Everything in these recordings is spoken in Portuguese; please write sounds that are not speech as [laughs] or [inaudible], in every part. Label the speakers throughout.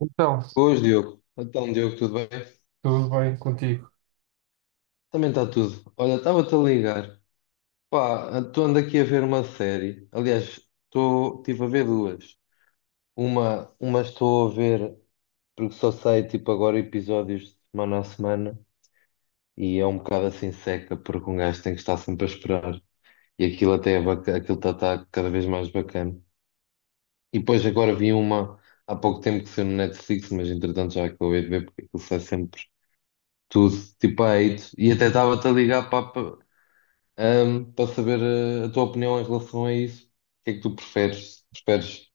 Speaker 1: Então,
Speaker 2: Boas, Diogo. Então, Diogo, tudo bem?
Speaker 1: tudo bem contigo.
Speaker 2: Também está tudo. Olha, estava-te a ligar. Pá, estou ando aqui a ver uma série. Aliás, estive a ver duas. Uma estou a ver porque só sai tipo agora episódios de semana a semana e é um bocado assim seca porque um gajo tem que estar sempre a esperar. E aquilo até é aquilo está cada vez mais bacana. E depois agora vi uma há pouco tempo que saiu no Netflix, mas entretanto já acabei de ver porque aquilo sai sempre tudo, tipo a hate. E até estava-te a ligar saber a tua opinião em relação a isso. O que é que tu preferes? Preferes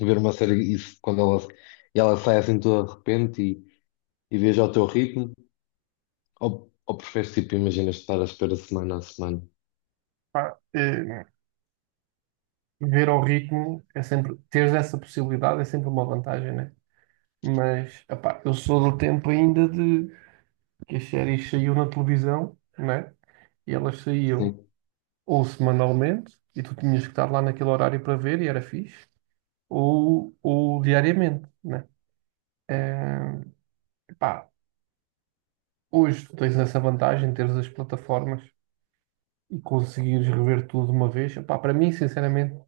Speaker 2: ver uma série isso quando ela sai assim toda de repente e vês ao teu ritmo? Ou, ou preferes, tipo, imaginas estar à espera semana a semana?
Speaker 1: Pá, ver ao ritmo é sempre, teres essa possibilidade é sempre uma vantagem, né? Mas, epá, eu sou do tempo ainda de que as séries saíam na televisão, né? E elas saíam
Speaker 2: Sim.
Speaker 1: ou semanalmente, e tu tinhas que estar lá naquele horário para ver, e era fixe, ou diariamente, né? Eh, Epá, hoje tu tens essa vantagem, de teres as plataformas e conseguires rever tudo de uma vez. Epá, para mim, sinceramente,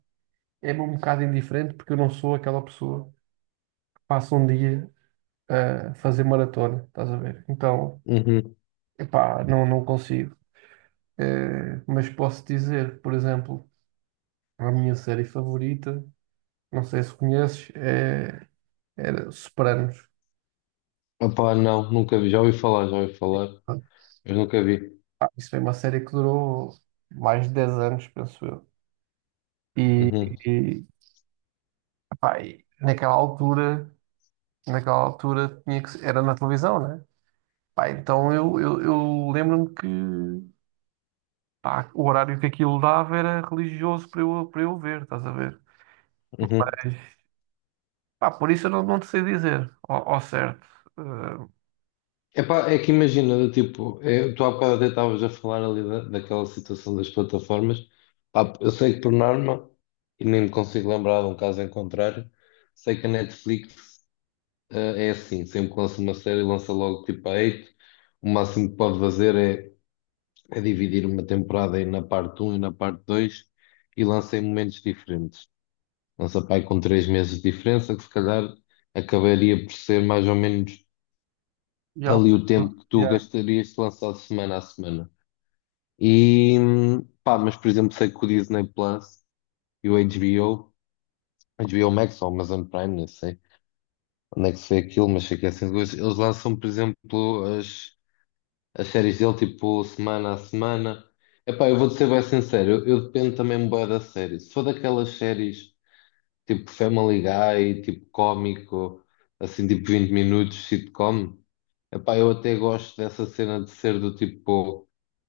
Speaker 1: é um bocado indiferente porque eu não sou aquela pessoa que passa um dia a fazer maratona, estás a ver? Então,
Speaker 2: Uhum.
Speaker 1: epá, não consigo. Mas posso dizer, por exemplo, a minha série favorita, não sei se conheces, é, era Sopranos.
Speaker 2: Opá, não, nunca vi. Já ouvi falar, mas nunca vi.
Speaker 1: Pá, isso foi uma série que durou mais de 10 anos, penso eu. E,
Speaker 2: Uhum.
Speaker 1: e, Pá, e naquela altura tinha que, era na televisão, né? Pá, então eu lembro-me que pá, o horário que aquilo dava era religioso para para eu ver, estás a ver?
Speaker 2: Uhum.
Speaker 1: Mas, pá, por isso eu não te sei dizer ao certo. Eh,
Speaker 2: Epá, é que imagina, do tipo, tu há bocado até estavas a falar ali daquela situação das plataformas. Pá, eu sei que por norma, e nem me consigo lembrar de um caso em contrário, sei que a Netflix, é assim, sempre que lança uma série, lança logo tipo a 8. O máximo que pode fazer é dividir uma temporada aí na parte um e na parte 2 e lança em momentos diferentes. Lança pá, aí com 3 meses de diferença, que se calhar acabaria por ser mais ou menos
Speaker 1: E há o-
Speaker 2: ali o tempo que tu
Speaker 1: Yeah.
Speaker 2: gastarias se lançado semana a semana. E pá, mas por exemplo, sei que o Disney Plus e o HBO Max ou Amazon Prime, não sei onde é que se vê aquilo, mas sei que é assim, de gosto. Eles lançam, por exemplo, as séries dele tipo semana a semana. Epá, eu vou-te ser bem sincero, eu dependo também bué da série. Se for daquelas séries tipo Family Guy, tipo cómico, assim tipo 20 minutos, sitcom. Epá, eu até gosto dessa cena de ser do tipo,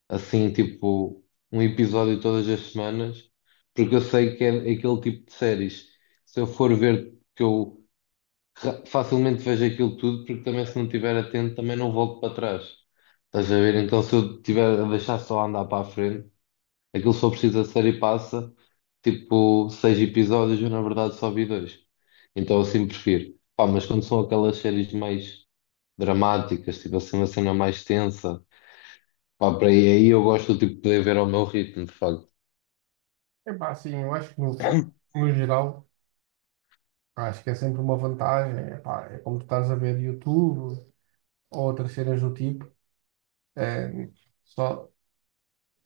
Speaker 2: assim, tipo, um episódio todas as semanas, porque eu sei que é aquele tipo de séries. Se eu for ver que eu facilmente vejo aquilo tudo, porque também se não estiver atento também não volto para trás. Estás a ver? Então se eu tiver a deixar só andar para a frente, aquilo só precisa ser e passa, tipo, seis episódios, eu na verdade só vi dois. Então assim prefiro. Pá, mas quando são aquelas séries mais dramáticas, tipo assim, uma cena mais tensa, pá, para aí, aí eu gosto tipo, de poder ver ao meu ritmo, de facto.
Speaker 1: Epá, sim, eu acho que no geral, acho que é sempre uma vantagem. Epá, é como tu estás a ver YouTube ou outras cenas do tipo. eh, só,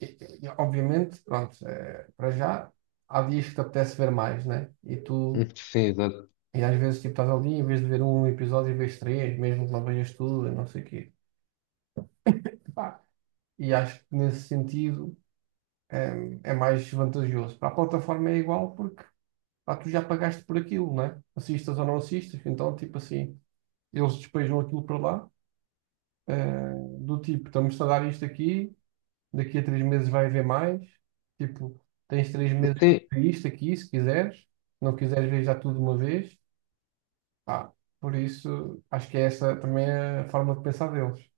Speaker 1: e- Obviamente, pronto, para já, há dias que te apetece ver mais, né? E tu,
Speaker 2: [laughs] Sim, exato.
Speaker 1: e às vezes, tipo, estás ali, em vez de ver um episódio, vês três, mesmo que não vejas tudo, e não sei o quê. Epá, e acho que nesse sentido mais vantajoso. Para a plataforma é igual porque pá, tu já pagaste por aquilo, né? Assistas ou não assistas, então tipo assim, eles despejam aquilo para lá, eh, do tipo, estamos a dar isto aqui, daqui a 3 meses vai haver mais, tipo, tens 3 meses para
Speaker 2: Sim,
Speaker 1: ver isto aqui, se quiseres, se não quiseres ver já tudo de uma vez, pá, por isso acho que essa também é a forma de pensar deles.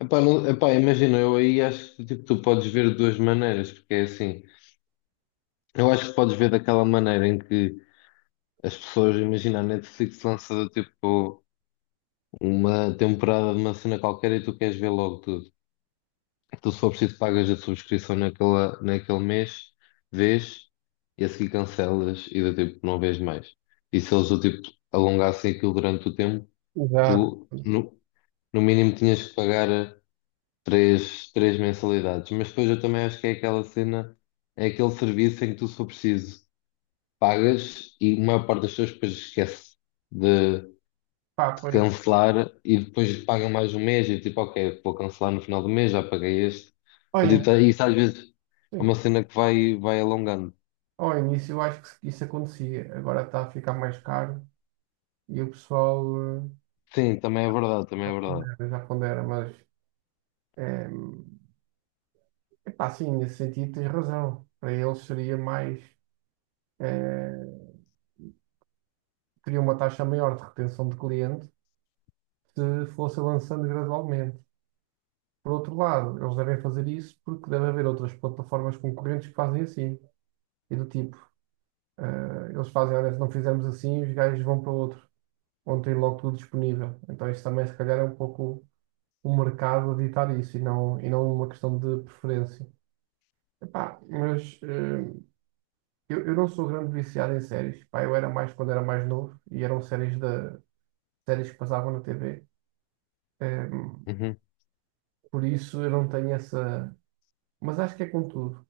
Speaker 2: epá, epá, imagina, eu aí acho que tipo, tu podes ver de duas maneiras, porque é assim, eu acho que podes ver daquela maneira em que as pessoas, imagina, a Netflix lança tipo uma temporada de uma cena qualquer e tu queres ver logo tudo. Tu, se for preciso, pagas a subscrição naquele mês, vês, e a seguir cancelas e do tipo, não vês mais. E se eles do tipo alongassem aquilo durante o tempo,
Speaker 1: Exato.
Speaker 2: tu no mínimo tinhas que pagar três mensalidades. Mas depois eu também acho que é aquela cena, é aquele serviço em que tu, se for preciso, pagas e a maior parte das pessoas depois esquece de,
Speaker 1: Pá,
Speaker 2: de
Speaker 1: pois,
Speaker 2: cancelar e depois pagam mais um mês e tipo, ok, vou cancelar no final do mês, já paguei este. Mas, tipo,
Speaker 1: olhem,
Speaker 2: isso às vezes é
Speaker 1: sim.
Speaker 2: uma cena que vai alongando.
Speaker 1: Ao início eu acho que isso acontecia, agora está a ficar mais caro e o pessoal eh,
Speaker 2: Sim, também é verdade, também é verdade.
Speaker 1: pondera, já pondera, mas é, epá, sim, nesse sentido tens razão. Para eles seria eh, teria uma taxa maior de retenção de cliente se fosse avançando gradualmente. Por outro lado, eles devem fazer isso porque deve haver outras plataformas concorrentes que fazem assim. E do tipo, eles fazem, olha, se não fizermos assim, os gajos vão para outro, onde tem logo tudo disponível. Então isso também se calhar é um pouco o mercado a ditar isso e não uma questão de preferência. Epá, mas eu não sou grande viciado em séries. Pá, eu era mais quando era mais novo e eram séries que passavam na TV. Eh,
Speaker 2: Uhum.
Speaker 1: por isso eu não tenho essa. Mas acho que é com tudo.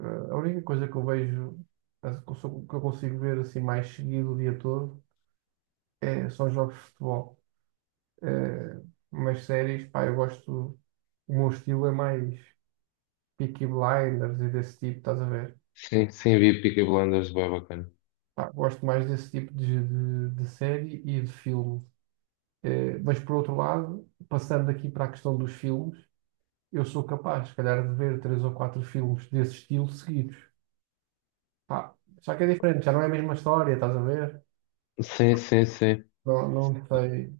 Speaker 1: Eh, a única coisa que eu vejo, que eu consigo ver assim mais seguido o dia todo, são jogos de futebol. Eh, mas séries, pá, eu gosto. O meu estilo é mais Peaky Blinders e desse tipo, estás a ver?
Speaker 2: Sim, sim, vi Peaky Blinders, bem bacana.
Speaker 1: Pá, gosto mais desse tipo de série e de filme. Mas por outro lado, passando aqui para a questão dos filmes, eu sou capaz, se calhar, de ver três ou quatro filmes desse estilo seguidos. Pá, só que é diferente, já não é a mesma história, estás a ver?
Speaker 2: Sim, sim, sim.
Speaker 1: Não sei.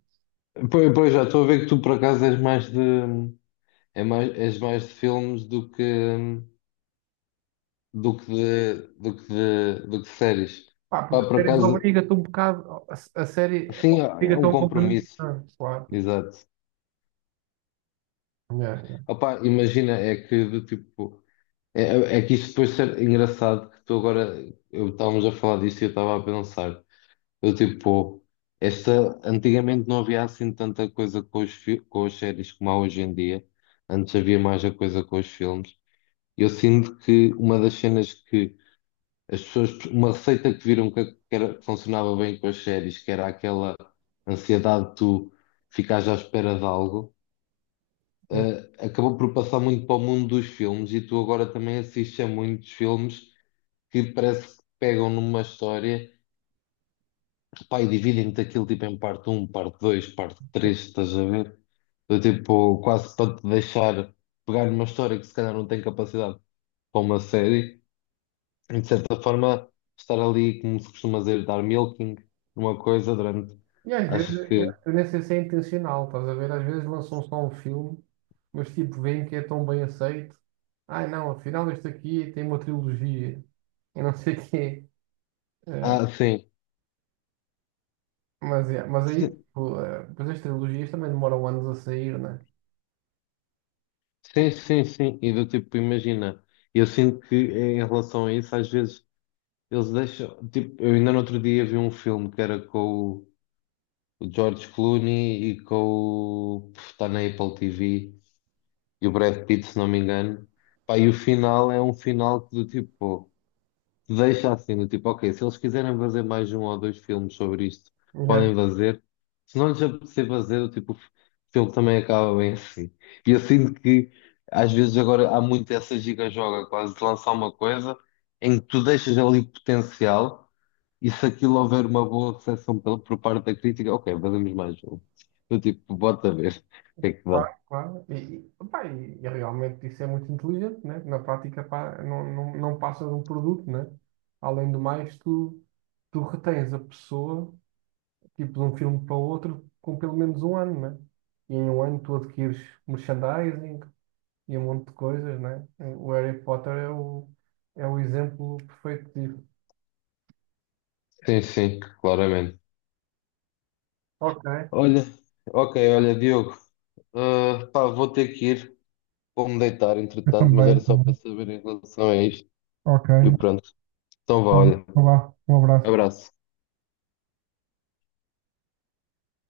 Speaker 2: Pois, pois já estou a ver que tu por acaso és mais de filmes do que de séries.
Speaker 1: Pá,
Speaker 2: Pá,
Speaker 1: porque
Speaker 2: por
Speaker 1: séries
Speaker 2: acaso,
Speaker 1: obriga-te um bocado, a série
Speaker 2: sim, é
Speaker 1: obriga-te a
Speaker 2: um
Speaker 1: um compromisso.
Speaker 2: compromisso.
Speaker 1: Ah, claro.
Speaker 2: Exato.
Speaker 1: Yeah,
Speaker 2: Opa, imagina, é que do tipo, é que isso depois ser engraçado que tu agora, eu estávamos a falar disto e eu estava a pensar, eu tipo, esta, antigamente não havia assim tanta coisa com com as séries como há hoje em dia, antes havia mais a coisa com os filmes, e eu sinto que uma das cenas que as pessoas, uma receita que viram que era, que funcionava bem com as séries, que era aquela ansiedade de tu ficares à espera de algo,
Speaker 1: yeah.
Speaker 2: acabou por passar muito para o mundo dos filmes e tu agora também assistes a muitos filmes que parece que pegam numa história, pá, e dividem-te aquilo tipo em parte um, parte 2, parte 3, estás a ver? Eu, tipo, quase para te deixar pegar numa história que se calhar não tem capacidade para uma série, e de certa forma estar ali, como se costuma dizer, dar milking numa coisa durante,
Speaker 1: E às vezes,
Speaker 2: acho que,
Speaker 1: eu nem sei se é intencional, estás a ver? Às vezes lançam só um filme, mas tipo, veem que é tão bem aceito. Ai não, afinal este aqui tem uma trilogia. Eu não sei o quê. Eh,
Speaker 2: ah, sim.
Speaker 1: mas aí, tipo, depois as trilogias também demoram anos a sair, né?
Speaker 2: Sim, sim, sim. E do tipo, imagina, eu sinto que em relação a isso, às vezes eles deixam. Tipo, eu ainda no outro dia vi um filme que era com o o George Clooney e com o, está na Apple TV e o Brad Pitt, se não me engano. Pá, e o final é um final que do tipo deixa assim, do tipo, ok, se eles quiserem fazer mais um ou dois filmes sobre isto,
Speaker 1: Já,
Speaker 2: podem fazer. Se não lhes apetecer fazer, o tipo, o filme também acaba bem assim. E eu sinto que às vezes agora há muito essa giga-joga quase de lançar uma coisa em que tu deixas ali potencial e se aquilo houver uma boa recepção por parte da crítica, ok, fazemos mais um. Do tipo, bota ver [laughs] o que é que dá.
Speaker 1: claro, claro. E realmente isso é muito inteligente, né? Na prática, pá, não passa de um produto, né? Além do mais, tu retens a pessoa, tipo, de um filme para o outro, com pelo menos um ano, né? E em um ano tu adquires merchandising e um monte de coisas, né? O Harry Potter é o exemplo perfeito disso.
Speaker 2: Sim, sim, claramente.
Speaker 1: Ok.
Speaker 2: Olha, ok, olha, Diogo, ah, pá, vou ter que ir. Vou-me deitar, entretanto, mas era
Speaker 1: Eu
Speaker 2: só para
Speaker 1: também.
Speaker 2: saber em relação a isto.
Speaker 1: Ok.
Speaker 2: E pronto. Então vá,
Speaker 1: Tá bom.
Speaker 2: olha.
Speaker 1: Então vá. Um abraço.
Speaker 2: Abraço.